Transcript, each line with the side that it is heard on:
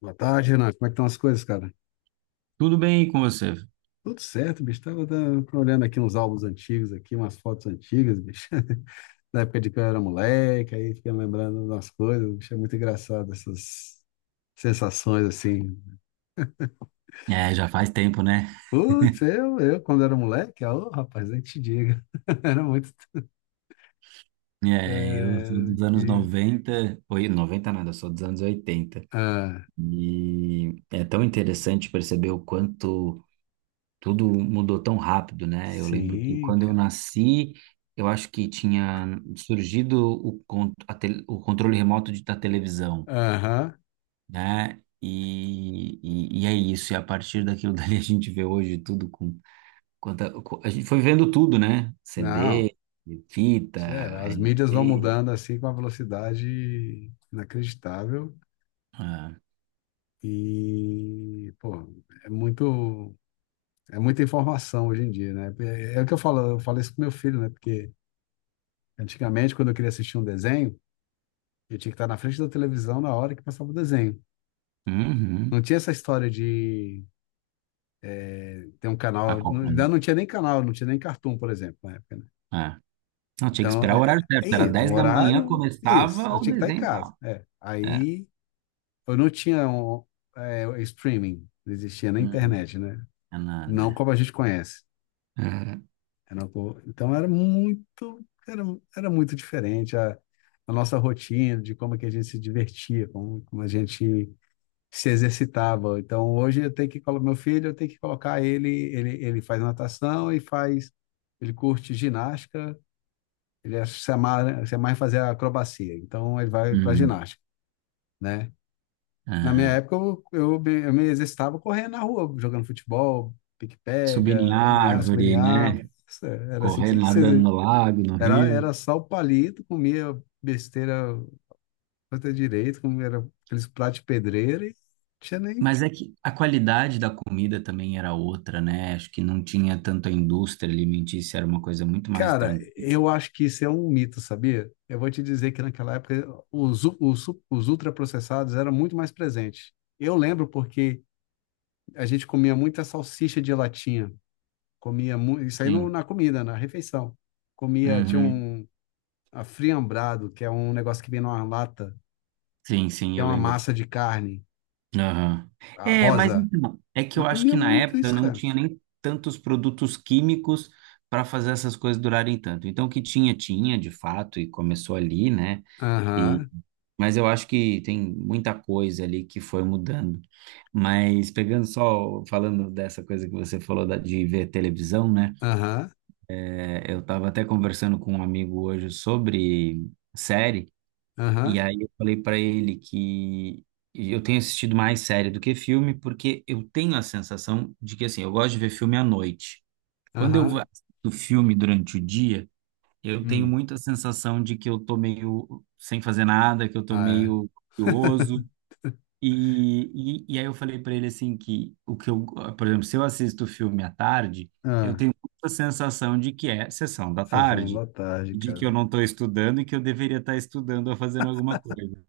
left: Boa tarde, Renan. Como é que estão as coisas, cara?
right: Tudo bem com você?
left: Tudo certo, bicho. Tava olhando aqui uns álbuns antigos aqui, umas fotos antigas, bicho. Da época de que eu era moleque, aí fiquei lembrando das coisas, bicho. É muito engraçado essas sensações assim.
right: É, já faz tempo, né?
left: Putz, eu quando era moleque, ô, rapaz, nem te diga. Era muito.
right: É, eu sou
left: É,
right: dos anos 90. Oi, 90 nada, eu sou dos anos 80.
left: ah,
right: E é tão interessante perceber o quanto tudo mudou tão rápido, né? Eu lembro que
left: sim,
right: quando eu
left: cara.
right: nasci, eu acho que tinha surgido o controle remoto da televisão,
left: Aham.
right: né? E é isso, e a partir daquilo dali a gente vê hoje tudo com... a gente foi vendo tudo, né?
left: Não.
right: CD, fita,
left: É, as mídias vão
right: LP.
left: mudando assim com uma velocidade inacreditável.
right: Ah,
left: E, pô, é muito, é muita informação hoje em dia, né? É, é o que eu falo isso com meu filho, né? Porque antigamente, quando eu queria assistir um desenho, eu tinha que estar na frente da televisão na hora que passava o desenho. Não
right: uhum.
left: tinha essa história de ter um canal, ainda
right: Acompanhando.
left: não tinha nem canal, não tinha nem Cartoon, por exemplo, na época, né?
right: É. Não, tinha que
left: Então,
right: esperar o
left: é,
right: horário
left: é
right: certo. Era
left: isso, então,
right: 10 da manhã,
left: horário, isso,
right: começava
left: eu
right: o
left: tinha que estar em
right: desenho e
left: casa,
right: tal.
left: é.
right: É.
left: Aí, eu não tinha um, é, streaming, não existia na
right: Uhum.
left: internet, né?
right: É
left: Não
right: nada.
left: como a gente conhece.
right: É.
left: Era uma boa. Então era muito, era, era muito diferente a nossa rotina, de como é que a gente se divertia, como, como a gente se exercitava. Então hoje eu tenho que colocar meu filho, eu tenho que colocar ele, ele faz natação e faz, ele curte ginástica, se amarra, se amarra em fazer acrobacia. Então ele vai para
right: Uhum.
left: ginástica, né? Na minha
right: Aham.
left: época eu me exercitava correndo na rua, jogando futebol,
right: Subir em
left: pique-pega, NA,
right: árvore,
left: subNA,
right: né?
left: era assim que
right: Correr,
left: se,
right: nadando
left: se
right: no lago, no
left: era,
right: rio.
left: era sal palito, comia besteira até direito, comia era aqueles pratos de pedreiro e não tinha nem.
right: Mas é que a qualidade da comida também era outra, né? Acho que não tinha tanto a indústria alimentícia, era uma coisa muito mais
left: Cara,
right: tranquila.
left: eu acho que isso é um mito, sabia? Eu vou te dizer que naquela época os ultraprocessados eram muito mais presentes. Eu lembro porque a gente comia muita salsicha de latinha, isso aí no,
right: Sim.
left: na comida, na refeição. Comia, tinha
right: Uhum.
left: um a friambrado, que é um negócio que vem numa lata,
right: Sim, sim,
left: que é
right: eu
left: uma
right: lembro.
left: massa de carne,
right: Aham.
left: a
right: É, mas
left: rosa.
right: então, é que eu
left: Mas
right: acho que
left: comia
right: na
left: muito
right: época
left: isso,
right: não
left: cara.
right: tinha nem tantos produtos químicos para fazer essas coisas durarem tanto. Então, o que tinha, tinha, de fato, e começou ali, né? E,
left: Aham,
right: mas eu acho que tem muita coisa ali que foi mudando. Mas pegando só, falando dessa coisa que você falou de ver televisão, né?
left: aham,
right: É, eu estava até conversando com um amigo hoje sobre série.
left: aham,
right: E aí eu falei pra ele que eu tenho assistido mais série do que filme, porque eu tenho a sensação de que assim, eu gosto de ver filme à noite.
left: aham.
right: Assisto filme durante o dia, eu tenho
left: Hum.
right: muita sensação de que eu tô meio sem fazer nada, que eu tô
left: Ah,
right: meio
left: é.
right: curioso. E aí eu falei pra ele assim que o que eu, por exemplo, se eu assisto filme à tarde, eu
left: Ah,
right: tenho muita sensação de que é sessão da
left: sessão
right: tarde,
left: da tarde,
right: de que
left: cara.
right: eu não estou estudando e que eu deveria estar estudando ou fazendo alguma coisa.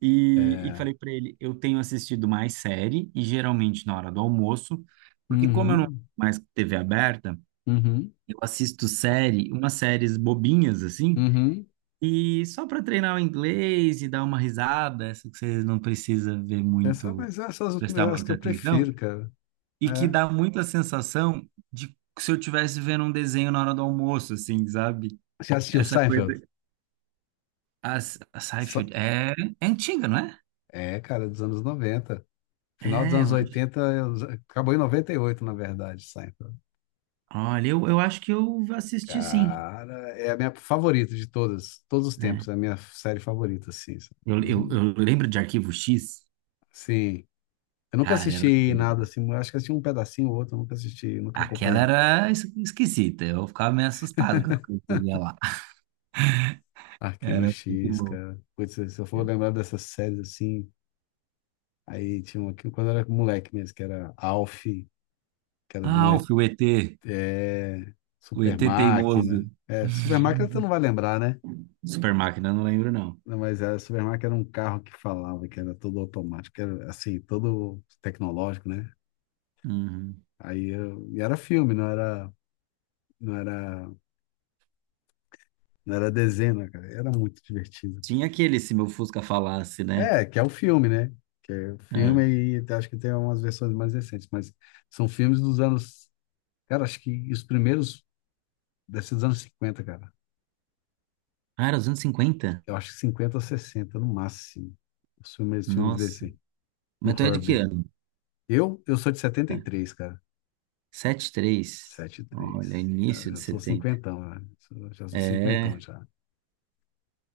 right: E
left: É.
right: falei para ele, eu tenho assistido mais série e geralmente na hora do almoço, porque como eu não tenho
left: Uhum,
right: mais TV aberta,
left: uhum,
right: eu assisto série, umas séries bobinhas assim,
left: uhum.
right: e só para treinar o inglês e dar uma risada, essa que você não precisa ver
left: Essa,
right: muito,
left: mas essas
right: prestar
left: são as que
right: muita
left: eu
right: atenção,
left: prefiro, cara.
right: e que
left: É.
right: dá muito a sensação de que se eu estivesse vendo um desenho na hora do almoço, assim, sabe?
left: Você assistiu
right: Essa coisa,
left: Seinfeld?
right: a, a
left: Sa-
right: Seinfeld é, é antiga, não é?
left: É, cara, dos anos noventa. Final dos
right: É, eu
left: anos
right: acho.
left: 80 eu- Acabou em 98 na verdade, Seinfeld.
right: Olha, eu acho que eu assisti, sim,
left: Cara, é a minha favorita de todas, todos os
right: né?
left: tempos. É a minha série favorita, assim, sabe? Hum,
right: Eu lembro de Arquivo X.
left: Sim. Eu nunca
right: Cara, era...
left: assisti nada
right: doido.
left: assim, eu acho que assisti um pedacinho ou outro, eu nunca assisti, nunca
right: Aquela
left: acompanhei.
right: era esquisita. Eu ficava meio assustado com o que eu via lá.
left: Arquivo
right: Era muito
left: X,
right: bom.
left: cara. Putz, se eu for lembrar dessas séries assim, aí tinha uma aqui quando eu era moleque mesmo, que era Alf, que era de um
right: Alf,
left: E-
right: o ET.
left: é,
right: O
left: Super
right: ET teimoso.
left: Máquina. É, Super Máquina tu não vai lembrar, né?
right: Super Máquina, eu não lembro, não.
left: Não, mas a Super Máquina era um carro que falava, que era todo automático, que era assim, todo tecnológico, né?
right: Uhum.
left: Aí eu, e era filme, não era, não era desenho, né, cara? Era muito divertido.
right: Tinha aquele Se Meu Fusca Falasse, né?
left: É, que é o filme, né? Que é o filme
right: Ah.
left: e acho que tem umas versões mais recentes, mas são filmes dos anos, cara, acho que os primeiros desses anos 50, cara.
right: Era os anos 50.
left: Eu acho que 50 ou 60 no máximo. Os filmes, filmes
right: Nossa.
left: desse, o
right: Mas tu é de que
left: Herbie.
right: ano?
left: Eu sou de setenta
right: É,
left: e três, cara.
right: 73. Olha,
left: 73. Cara,
right: início
left: eu
right: de
left: já sou
right: 70.
left: cinquentão, né? Já sou cinquentão
right: É.
left: já.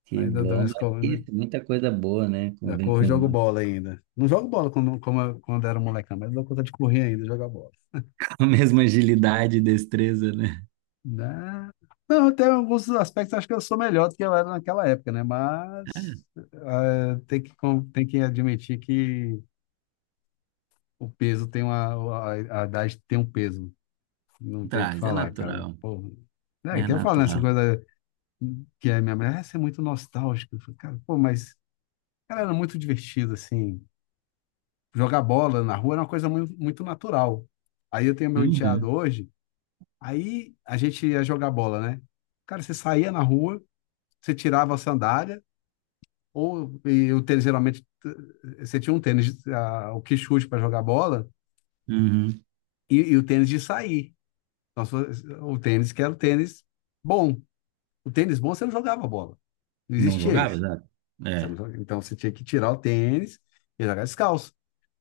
right: Que
left: Mas da, da minha
right: bom, mas
left: escola,
right: isso, muita coisa boa, né?
left: da
right: Vem
left: cor, eu
right: com...
left: jogo bola ainda. Não jogo bola quando, como, quando era molecão, mas dou conta de correr ainda, e jogar bola.
right: com a mesma agilidade e destreza, né?
left: Né? Não, tem alguns aspectos, acho que eu sou melhor do que eu era naquela época, né? Mas tem que admitir que o peso tem uma, a idade tem um peso, não tem o que
right: Traz, é
left: falar, cara.
right: natural,
left: Pô, né?
right: é
left: Que eu falo nessa
right: natural.
left: coisa que a minha mulher: "Ah, você é muito nostálgico." Eu falo: "Cara, pô, mas cara, era muito divertido, assim. Jogar bola na rua era uma coisa muito, muito natural." Aí eu tenho meu enteado
right: Uhum,
left: hoje, aí a gente ia jogar bola, né? Cara, você saía na rua. Você tirava a sandália, ou e o tênis geralmente você tinha um tênis, a, o que chute para jogar bola,
right: uhum.
left: e, o tênis de sair. Então, o tênis que era o tênis bom. O tênis bom você não jogava bola. Não
right: Não
left: existia
right: jogava,
left: isso.
right: exato.
left: Você não,
right: É.
left: joga- Então você tinha que tirar o tênis e jogar descalço.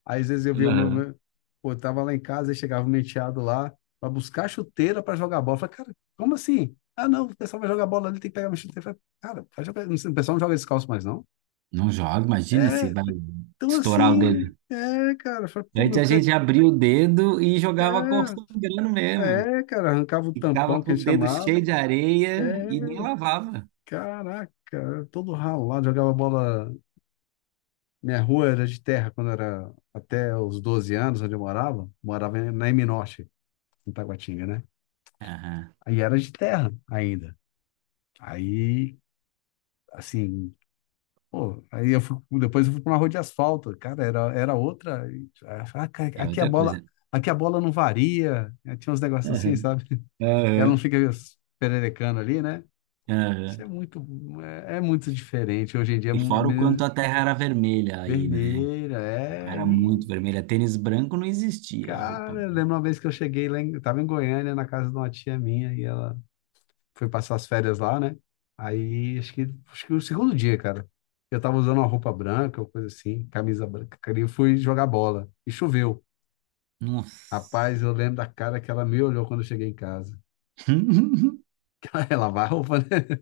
left: Aí às vezes eu vi o meu.
right: Uhum.
left: meu Pô, eu tava lá em casa e chegava um menteado lá para buscar chuteira para jogar bola. Eu falei: "Cara, como assim?" "Ah, não, o pessoal vai jogar bola ali, tem que pegar uma chuteira." Eu falei: "Cara, vai jogar, o pessoal não joga descalço mais, não."
right: Não joga, imagina se
left: É,
right: vai
left: então
right: estourar o
left: assim,
right: dedo.
left: é, cara, eu falei, pô,
right: Antes
left: meu
right: a
left: pé,
right: gente abria o dedo e jogava cor sangrando mesmo.
left: é, é, cara, arrancava o
right: Ficava
left: tampão que
right: com o
left: eles
right: dedo cheio de
left: chamavam, é,
right: areia e nem lavava.
left: caraca, era todo ralado, jogava bola, minha rua era de terra quando era até os 12 anos, onde eu morava, morava na M Norte, em Taguatinga, né?
right: Aham.
left: Aí era de terra ainda, aí, assim, pô, aí eu fui, depois eu fui pra uma rua de asfalto, cara, era, era outra, aí, ah, cara,
right: É outra coisa.
left: aqui a bola não varia, tinha uns negócios assim,
right: Aham.
left: sabe? Que ela não
right: Aham.
left: fica pererecando ali, né? Isso
right: Aham.
left: é muito, é, é muito diferente. Hoje em dia, a
right: E fora o
left: menina
right: quanto a terra era vermelha aí, né?
left: vermelha, é,
right: Era
left: e,
right: muito vermelha. Tênis branco não existia, roupa
left: cara, eu
right: branca.
left: lembro uma vez que eu cheguei lá, em, eu tava em Goiânia, na casa de uma tia minha, e ela foi passar as férias lá, né? Aí, acho que o segundo dia, cara, eu tava usando uma roupa branca, ou coisa assim, camisa branca, cara, e eu fui jogar bola, e choveu.
right: Nossa.
left: Rapaz, eu lembro da cara que ela me olhou quando eu cheguei em casa. Ela vai a roupa, né?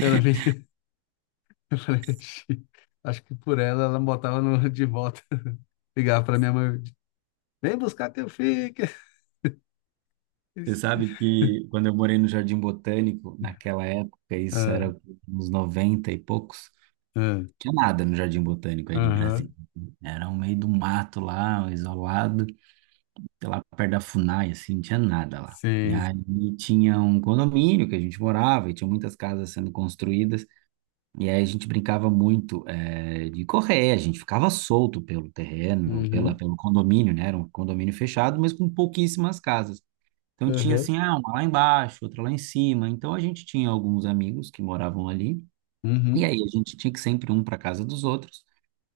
left: Ela me refletir. Acho que por ela, ela me botava no, de volta. Ligava pra minha mãe. Vem buscar teu filho.
right: Você sabe que quando eu morei no Jardim Botânico, naquela época, isso
left: Ah,
right: era uns 90 e poucos,
left: ah,
right: tinha nada no Jardim Botânico aí de Brasília.
left: aham.
right: Né? Era um meio do mato lá, isolado, sei lá perto da Funai, assim, não tinha nada lá. E
left: Sim.
right: aí tinha um condomínio que a gente morava e tinha muitas casas sendo construídas. E aí a gente brincava muito de correr, a gente ficava solto pelo terreno,
left: Uhum.
right: pelo condomínio, né? Era um condomínio fechado, mas com pouquíssimas casas. Então tinha
left: Aham.
right: assim, ah, uma lá embaixo, outra lá em cima. Então a gente tinha alguns amigos que moravam ali e
left: Uhum.
right: aí a gente tinha que sempre um para casa dos outros.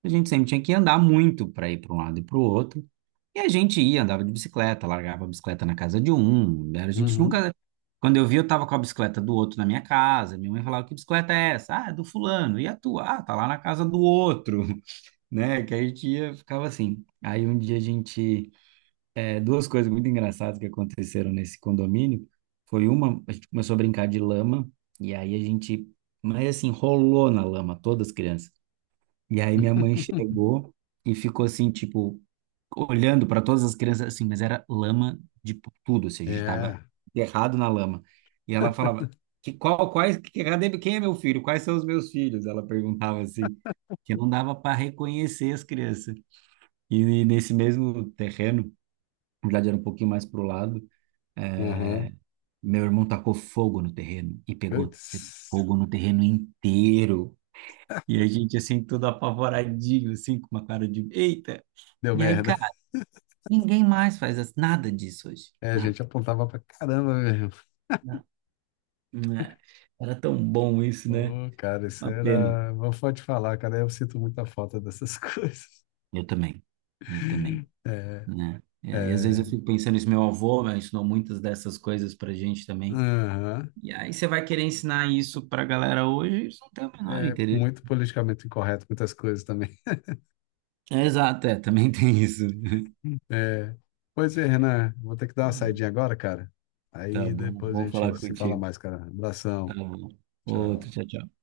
right: A gente sempre tinha que andar muito para ir para um lado e para o outro. E a gente ia, andava de bicicleta, largava a bicicleta na casa de um. A gente
left: Uhum.
right: nunca... Quando eu vi, eu tava com a bicicleta do outro na minha casa. Minha mãe falava: "Que bicicleta é essa?" "Ah, é do fulano." "E a tua?" "Ah, tá lá na casa do outro." Né? Que a gente ia, ficava assim. Aí um dia a gente... é, duas coisas muito engraçadas que aconteceram nesse condomínio. Foi uma, a gente começou a brincar de lama, e aí a gente, mas assim, rolou na lama, todas as crianças. E aí minha mãe chegou e ficou assim, tipo, olhando para todas as crianças, assim, mas era lama de tudo, assim, a gente tava
left: É.
right: errado na lama. E ela falava: quais, cadê- quem é meu filho? Quais são os meus filhos? Ela perguntava assim, que não dava para reconhecer as crianças. E nesse mesmo terreno, na verdade, era um pouquinho mais pro lado.
left: Aham.
right: É, meu irmão tacou fogo no terreno e pegou
left: Putz.
right: fogo no terreno inteiro. E a gente, assim, todo apavoradinho, assim, com uma cara de eita.
left: Deu
right: E aí,
left: merda.
right: cara, ninguém mais faz nada disso hoje.
left: É, a
right: Nada,
left: gente apontava pra caramba mesmo.
right: nada. Né? Era tão bom isso, né?
left: Ô, cara, isso
right: Uma pena.
left: era. Vou só te falar, cara, eu sinto muita falta dessas coisas.
right: Eu também, eu também,
left: É,
right: né? E aí, às vezes eu
left: é.
right: fico pensando isso, meu avô, né, ensinou muitas dessas coisas pra gente também.
left: Aham.
right: E aí você vai querer ensinar isso pra galera hoje, eles não têm o menor
left: É
right: interesse.
left: muito politicamente incorreto, muitas coisas também.
right: É, exato, é, também tem isso.
left: É, pois é, Renan, vou ter que dar uma saidinha agora, cara.
right: Tá
left: Aí
right: bom,
left: depois a
right: bom
left: gente
right: falar
left: se fala
right: contigo.
left: mais, cara.
right: Tá
left: Abração.
right: bom. Outro,
left: Tchau.
right: tchau, tchau.